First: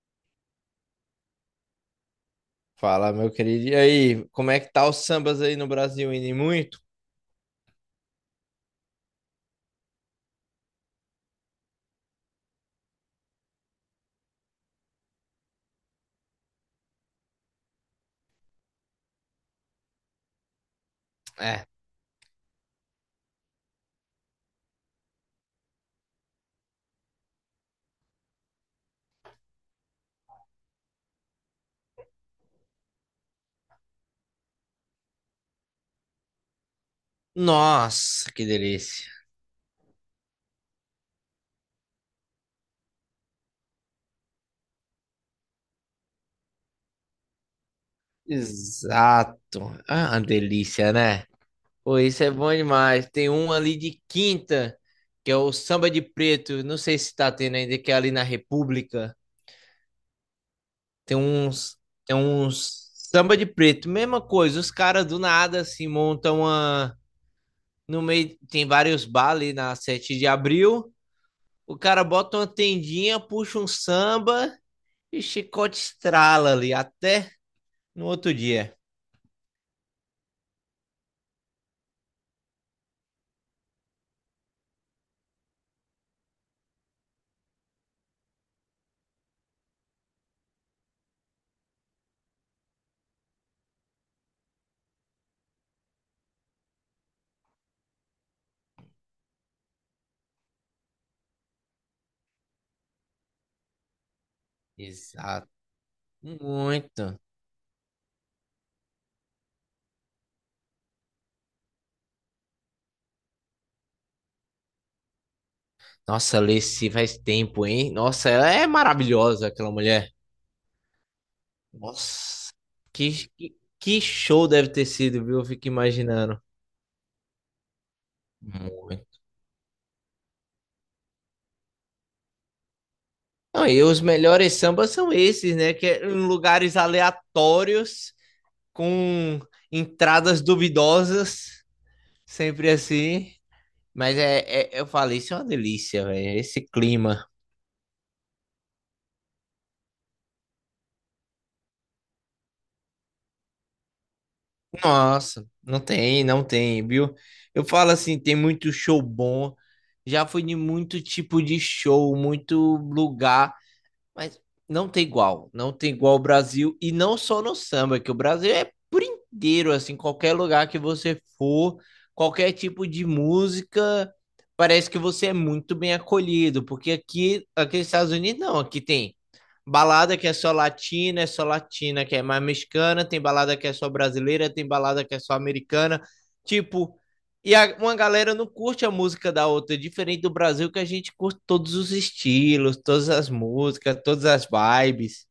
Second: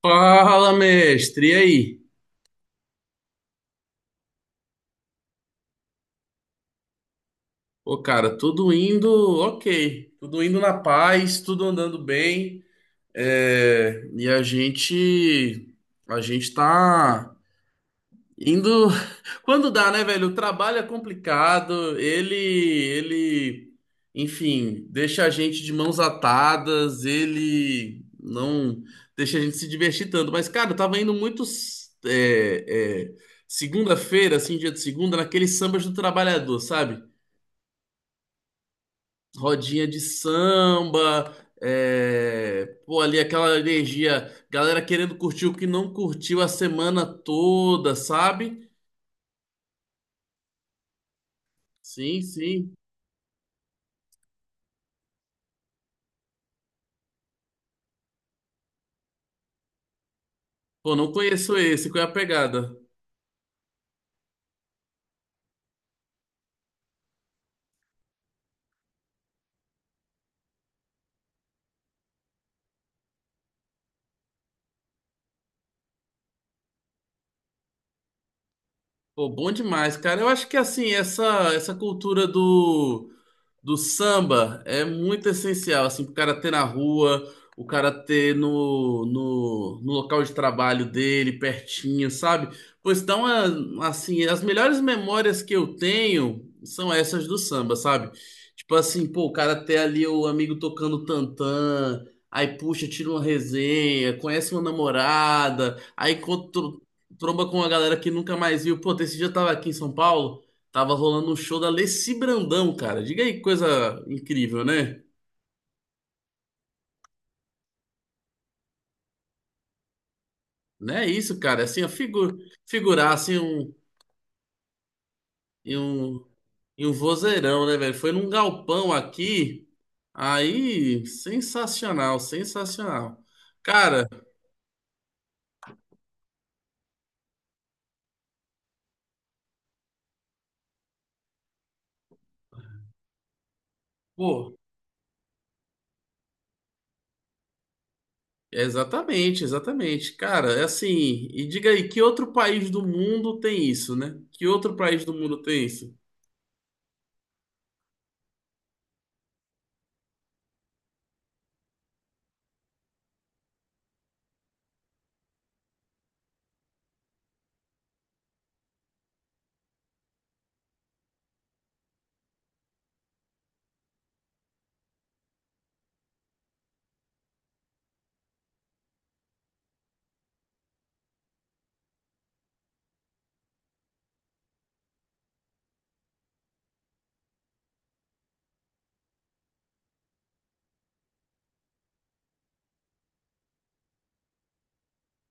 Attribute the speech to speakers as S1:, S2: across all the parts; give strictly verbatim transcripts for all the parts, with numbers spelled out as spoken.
S1: Fala, mestre, e aí?
S2: Fala, meu querido. E aí, como é que tá os sambas aí no Brasil? Indo em muito?
S1: Pô, cara, tudo indo ok, tudo indo na paz, tudo andando bem, é, e a gente, a gente tá indo quando dá, né, velho? O trabalho é
S2: É.
S1: complicado. Ele, ele, enfim, deixa a gente de mãos atadas. Ele não deixa a gente se divertir tanto. Mas, cara, eu tava indo muito é, é, segunda-feira, assim, dia de segunda, naqueles sambas do trabalhador, sabe?
S2: Nossa, que delícia.
S1: Rodinha de samba, é, pô, ali aquela energia, galera querendo curtir o que não curtiu a semana toda, sabe?
S2: Exato. Ah, uma delícia, né? Pô,
S1: Sim,
S2: isso é bom
S1: sim.
S2: demais. Tem um ali de quinta, que é o Samba de Preto. Não sei se tá tendo ainda, que é ali na República.
S1: Pô, não
S2: Tem
S1: conheço
S2: uns,
S1: esse, qual é a
S2: tem
S1: pegada?
S2: uns samba de preto. Mesma coisa, os caras do nada se montam uma. No meio, tem vários bares na Sete de abril. O cara bota uma tendinha, puxa um samba e chicote estrala ali até no outro dia.
S1: Pô, bom demais, cara. Eu acho que assim, essa essa cultura do do samba é muito essencial, assim, pro cara ter na rua, o cara ter no, no, no local de trabalho dele, pertinho, sabe? Pois então, a- assim, as melhores memórias que eu tenho são essas do samba, sabe? Tipo assim, pô, o cara ter ali o amigo tocando tantã, aí puxa, tira uma resenha, conhece uma
S2: Exato.
S1: namorada, aí encontra,
S2: Muito.
S1: tromba com uma galera que nunca mais viu. Pô, esse dia eu tava aqui em São Paulo. Tava rolando um show da Leci Brandão, cara. Diga aí que coisa incrível, né?
S2: Nossa, Lacey faz tempo, hein? Nossa, ela é maravilhosa, aquela mulher.
S1: Não é isso, cara. É assim, ó, figu
S2: Nossa,
S1: figurar
S2: que,
S1: assim
S2: que,
S1: um,
S2: que show deve ter sido, viu? Eu fico
S1: em um,
S2: imaginando.
S1: em um vozeirão, né, velho? Foi num galpão
S2: Muito.
S1: aqui. Aí, sensacional, sensacional.
S2: Não, e os
S1: Cara,
S2: melhores sambas são esses, né? Que é em lugares aleatórios, com entradas duvidosas, sempre assim. Mas é,
S1: pô,
S2: é- eu falei, isso é uma delícia, velho. Esse clima.
S1: exatamente, exatamente. Cara, é assim. E diga aí, que outro país do mundo tem isso, né? Que outro país do mundo
S2: Nossa,
S1: tem
S2: não
S1: isso?
S2: tem, não tem, viu? Eu falo assim, tem muito show bom. Já fui de muito tipo de show, muito lugar. Mas não tem igual. Não tem igual o Brasil. E não só no samba, que o Brasil é por inteiro, assim, qualquer lugar que você for, qualquer tipo de música, parece que você é muito bem acolhido. Porque aqui, aqui nos Estados Unidos, não. Aqui tem balada que é só latina, é só latina que é mais mexicana, tem balada que é só brasileira, tem balada que é só americana. Tipo, e a- uma galera não curte a música da outra, é diferente do Brasil, que a gente curte todos os estilos, todas as músicas, todas as vibes,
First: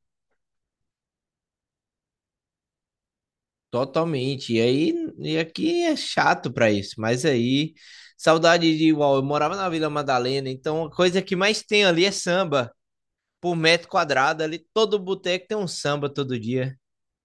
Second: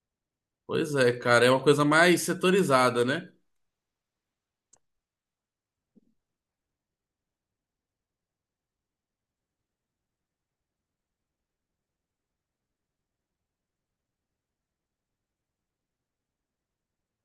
S1: Pois é, cara, é uma coisa mais setorizada, né?
S2: totalmente. E aí, e aqui é chato pra isso, mas aí, saudade de igual. Eu morava na Vila Madalena, então a coisa que mais tem ali é samba. Por metro quadrado, ali todo boteco tem um samba todo dia.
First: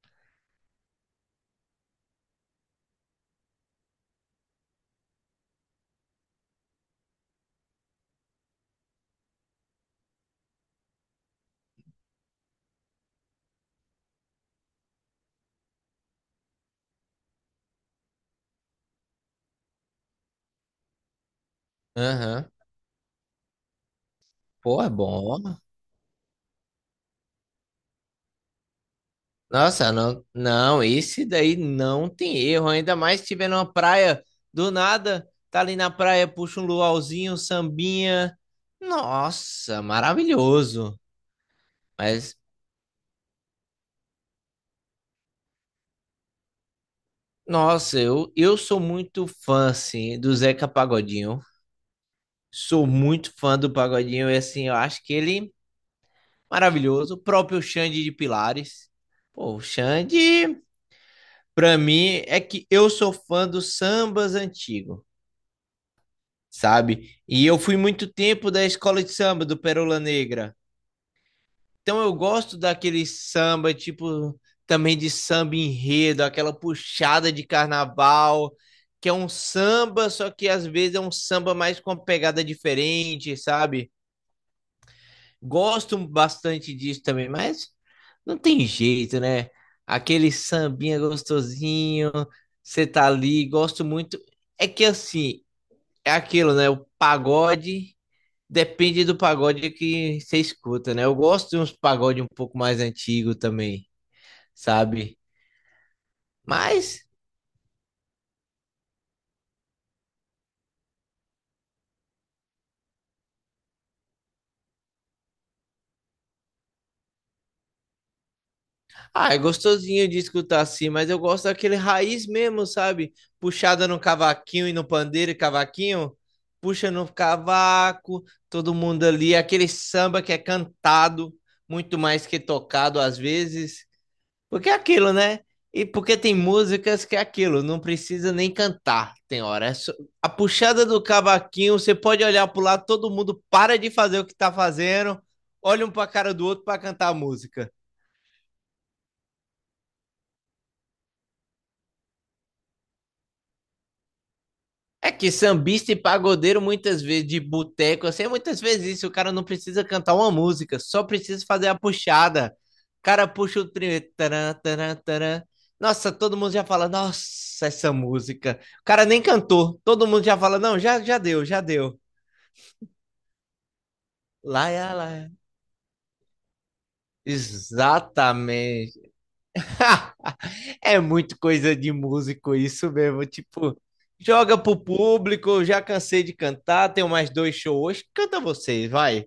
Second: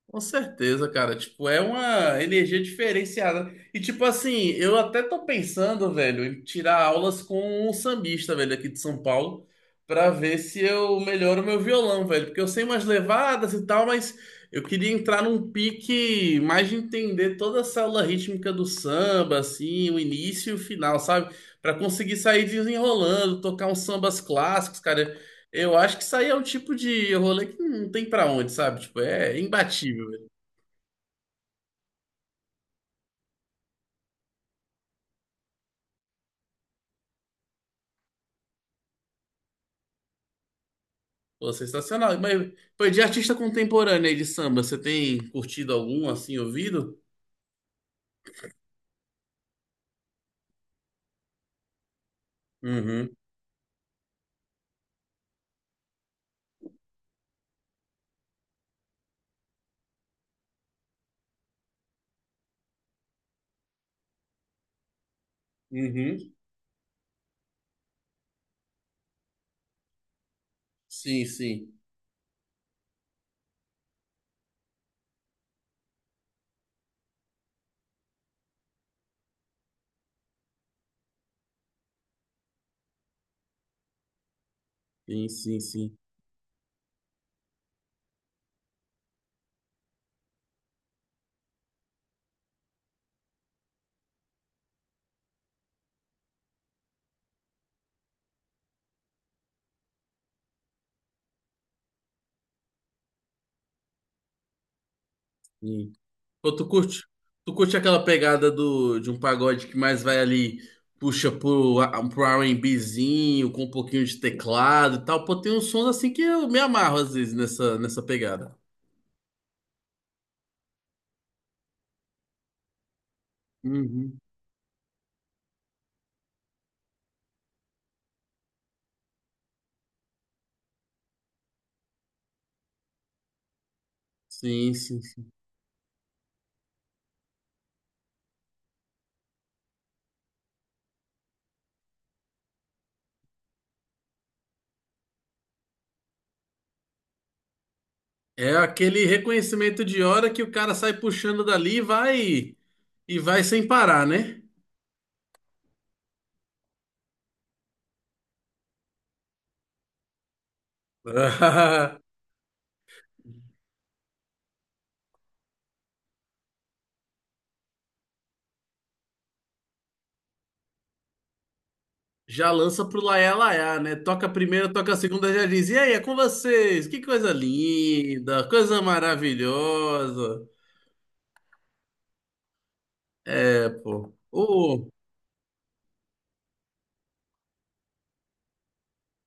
S1: Com certeza, cara. Tipo, é uma energia diferenciada. E, tipo assim, eu até tô pensando, velho, em tirar aulas com um sambista, velho, aqui de São Paulo, pra ver se eu melhoro meu violão, velho. Porque eu sei umas levadas e tal, mas eu queria entrar num pique mais de entender toda a célula rítmica do samba, assim, o início e o final, sabe? Pra conseguir sair
S2: Aham.
S1: desenrolando, tocar uns sambas clássicos,
S2: Pô, é
S1: cara.
S2: bom.
S1: Eu acho que isso aí é um tipo de rolê que não tem pra onde, sabe? Tipo, é
S2: Nossa,
S1: imbatível,
S2: não,
S1: velho.
S2: não, esse daí não tem erro, ainda mais se tiver numa praia do nada, tá ali na praia, puxa um luauzinho, um sambinha. Nossa, maravilhoso.
S1: Pô, sensacional.
S2: Mas,
S1: Mas, pô, de artista contemporâneo aí de samba, você tem curtido algum, assim, ouvido?
S2: nossa, eu, eu sou muito fã, assim, do Zeca Pagodinho. Sou
S1: Uhum,
S2: muito fã do Pagodinho e, assim, eu acho que ele é maravilhoso. O próprio Xande de Pilares. Pô, o Xande, pra mim, é que eu sou fã dos sambas antigos,
S1: uhum.
S2: sabe? E eu fui muito tempo da escola de samba do Pérola Negra.
S1: Sim, sim.
S2: Então eu gosto daquele samba, tipo, também de samba enredo, aquela puxada de carnaval, que é um samba, só que às vezes é um samba mais com uma pegada diferente, sabe?
S1: Sim, sim, sim.
S2: Gosto bastante disso também, mas não tem jeito, né? Aquele sambinha gostosinho, você tá ali, gosto muito. É que assim, é aquilo, né? O pagode depende do pagode que você escuta, né? Eu gosto de uns pagode um pouco mais antigo também, sabe?
S1: Sim. Pô, tu curte?
S2: Mas,
S1: Tu curte aquela pegada do, de um pagode que mais vai ali, puxa pro, a- pro R B zinho, com um pouquinho de teclado e tal. Pô, tem uns sons assim que eu me amarro às vezes nessa, nessa pegada.
S2: ah, é gostosinho de escutar assim, mas eu gosto daquele raiz mesmo, sabe? Puxada no
S1: Uhum.
S2: cavaquinho e no pandeiro e cavaquinho, puxa no cavaco, todo mundo ali, aquele samba que é cantado, muito mais que tocado às vezes. Porque
S1: Sim,
S2: é aquilo,
S1: sim.
S2: né? E porque tem músicas que é aquilo, não precisa nem cantar, tem hora. É só- A puxada do cavaquinho, você pode olhar pro lado, todo mundo para de fazer o que tá fazendo, olha um pra cara do outro pra cantar a música.
S1: É aquele reconhecimento de hora que o cara sai puxando dali e vai e vai sem parar, né?
S2: É que sambista e pagodeiro, muitas vezes, de boteco, assim, é muitas vezes isso. O cara não precisa cantar uma música, só precisa fazer a puxada. O cara puxa o primeiro. Taran, taran, taran. Nossa, todo mundo já fala, nossa, essa música. O cara nem cantou. Todo mundo já fala, não, já, já deu, já deu.
S1: Já lança pro laiá laiá, né? Toca a
S2: Lá,
S1: primeira, toca
S2: é,
S1: a
S2: lá, é.
S1: segunda, já diz: E aí, é com vocês? Que coisa linda, coisa
S2: Exatamente.
S1: maravilhosa.
S2: É muito coisa de músico isso mesmo.
S1: É,
S2: Tipo,
S1: pô.
S2: joga pro
S1: O,
S2: público, já cansei de cantar, tenho mais dois shows hoje. Canta vocês, vai.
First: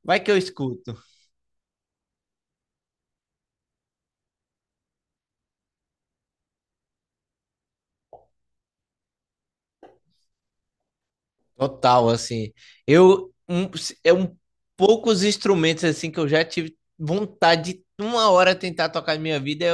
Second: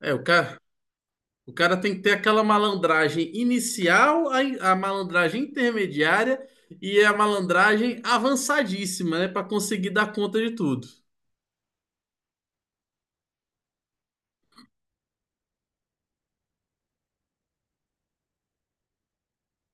S1: é,
S2: Vai
S1: o
S2: que eu
S1: cara,
S2: escuto.
S1: o cara tem que ter aquela malandragem inicial, a, in- a malandragem intermediária e a malandragem avançadíssima, né? Pra conseguir dar conta de tudo.
S2: Total, assim. Eu, um, é um poucos instrumentos, assim, que eu já tive vontade de uma hora tentar tocar na minha vida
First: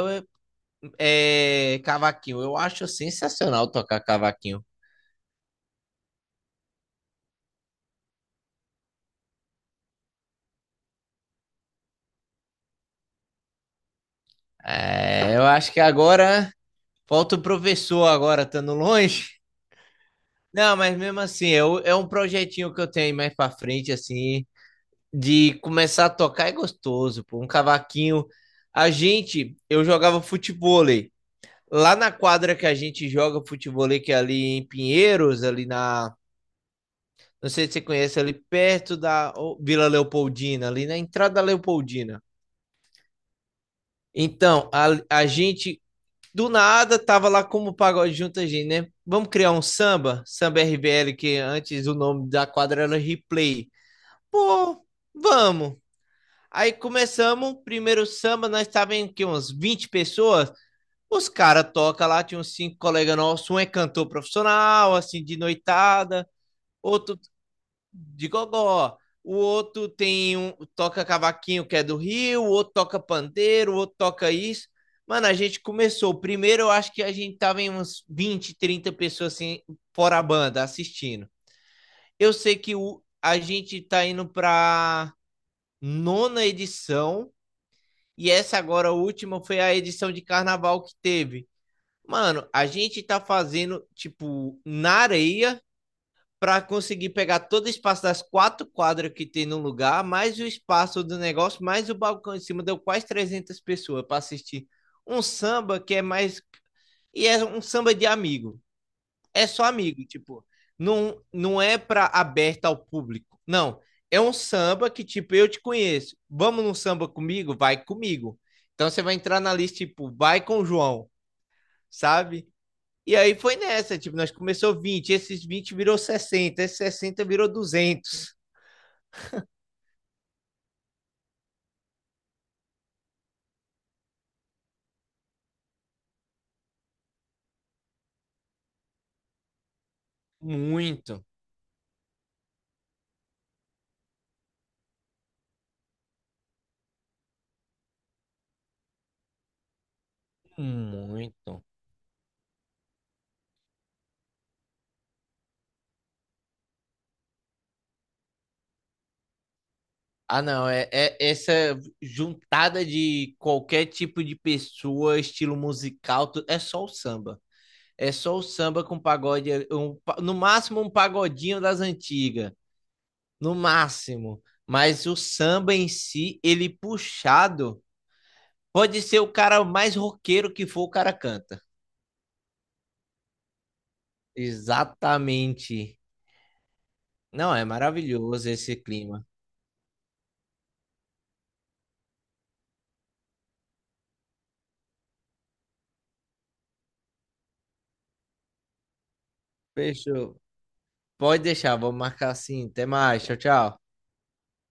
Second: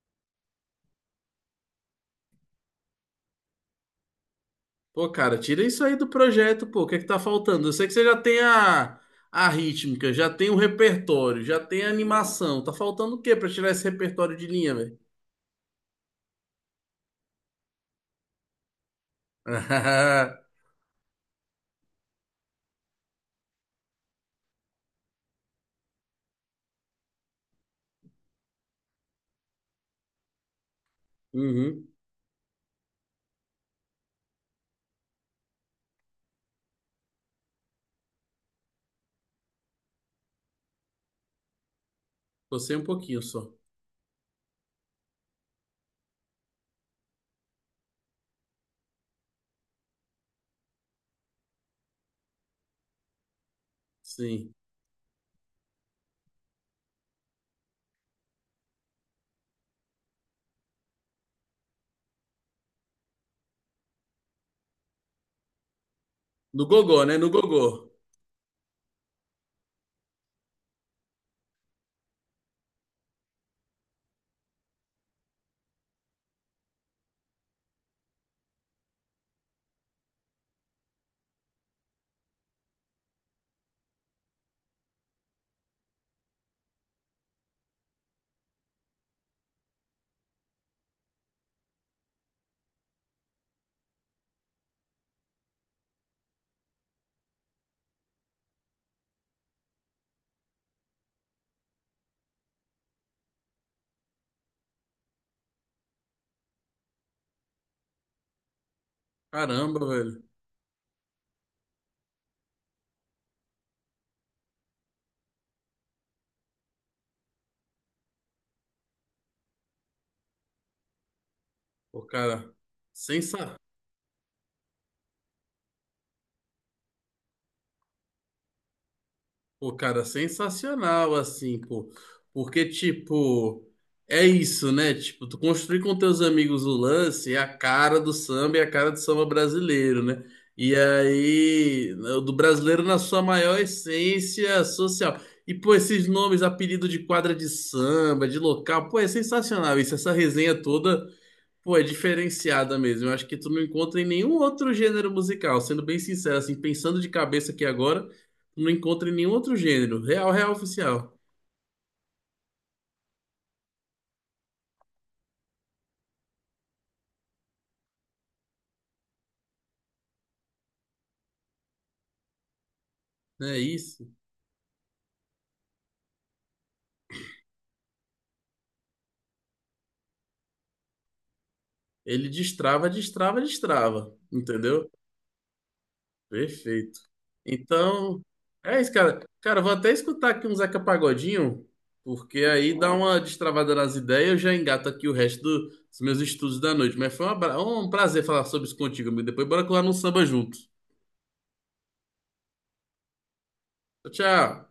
S2: é, é cavaquinho. Eu acho sensacional tocar cavaquinho.
S1: Pô, cara, tira isso aí do projeto, pô. O que é que tá faltando? Eu sei que você já tem a, a rítmica, já tem o repertório, já tem a animação. Tá faltando o quê pra tirar esse repertório de linha, velho?
S2: É, eu acho que agora falta o professor agora estando longe. Não, mas mesmo assim, eu, é um projetinho que eu tenho aí mais pra frente, assim, de começar a tocar é gostoso, pô, um cavaquinho. A gente, eu jogava futebol aí.
S1: Uhum.
S2: Lá na quadra que a gente joga futebol, que é ali em Pinheiros, ali na. Não sei se você conhece, ali perto da Vila Leopoldina, ali na entrada da Leopoldina.
S1: Gostei um pouquinho só.
S2: Então, a, a gente do nada tava lá como o pagode junto a gente, né? Vamos criar um samba, samba R B L, que antes o nome da quadra era Replay.
S1: Sim.
S2: Pô, vamos. Aí começamos, primeiro samba, nós estávamos em que, uns vinte pessoas. Os caras tocam lá, tinha uns cinco colegas nossos, um é cantor profissional, assim, de noitada,
S1: No gogó, né?
S2: outro
S1: No gogó.
S2: de gogó, o outro tem um, toca cavaquinho que é do Rio, o outro toca pandeiro, o outro toca isso. Mano, a gente começou. Primeiro, eu acho que a gente tava em uns vinte trinta pessoas assim, fora a banda, assistindo. Eu sei que o, a gente tá indo pra nona edição, e essa agora, a última, foi a edição de carnaval que teve. Mano, a gente tá fazendo, tipo, na areia para conseguir pegar todo o espaço das quatro quadras que tem no lugar, mais o espaço do negócio, mais o balcão em cima, deu quase trezentas pessoas para assistir um samba que é mais. E é um samba de amigo. É só
S1: Caramba,
S2: amigo,
S1: velho.
S2: tipo. Não, não é para aberta ao público. Não. É um samba que, tipo, eu te conheço. Vamos num samba comigo? Vai comigo. Então você vai entrar na lista, tipo, vai com o João,
S1: Pô,
S2: sabe?
S1: cara,
S2: E aí foi
S1: sensacional.
S2: nessa, tipo, nós começou vinte, esses vinte virou sessenta, esses sessenta virou duzentos.
S1: Pô, cara, sensacional, assim, pô. Porque, tipo, é isso, né? Tipo, tu construir com teus amigos o lance é a cara do samba e a cara do samba brasileiro, né? E
S2: Muito,
S1: aí, o do brasileiro na sua maior essência social. E, pô, esses nomes, apelido de quadra de samba, de local, pô, é sensacional isso. Essa resenha toda
S2: muito.
S1: pô, é diferenciada mesmo. Eu acho que tu não encontra em nenhum outro gênero musical. Sendo bem sincero, assim, pensando de cabeça aqui agora, tu não encontra em nenhum outro gênero. Real,
S2: Ah,
S1: real
S2: não, é,
S1: oficial.
S2: é essa juntada de qualquer tipo de pessoa, estilo musical, tu- é só o samba. É só o samba com pagode, um pa- no máximo um pagodinho das antigas, no
S1: É isso.
S2: máximo. Mas o samba em si, ele puxado, pode ser o cara mais roqueiro que for, o cara canta.
S1: Ele destrava, destrava, destrava. Entendeu?
S2: Exatamente.
S1: Perfeito.
S2: Não, é
S1: Então,
S2: maravilhoso esse
S1: é isso, cara.
S2: clima.
S1: Cara, eu vou até escutar aqui um Zeca Pagodinho, porque aí dá uma destravada nas ideias e eu já engato aqui o resto do- dos meus estudos da noite. Mas foi um abra- um prazer falar sobre isso contigo, amigo. Depois bora colar num samba
S2: Fechou.
S1: junto.
S2: Pode deixar, vou marcar assim. Até mais. Tchau, tchau.
S1: Tchau, tchau.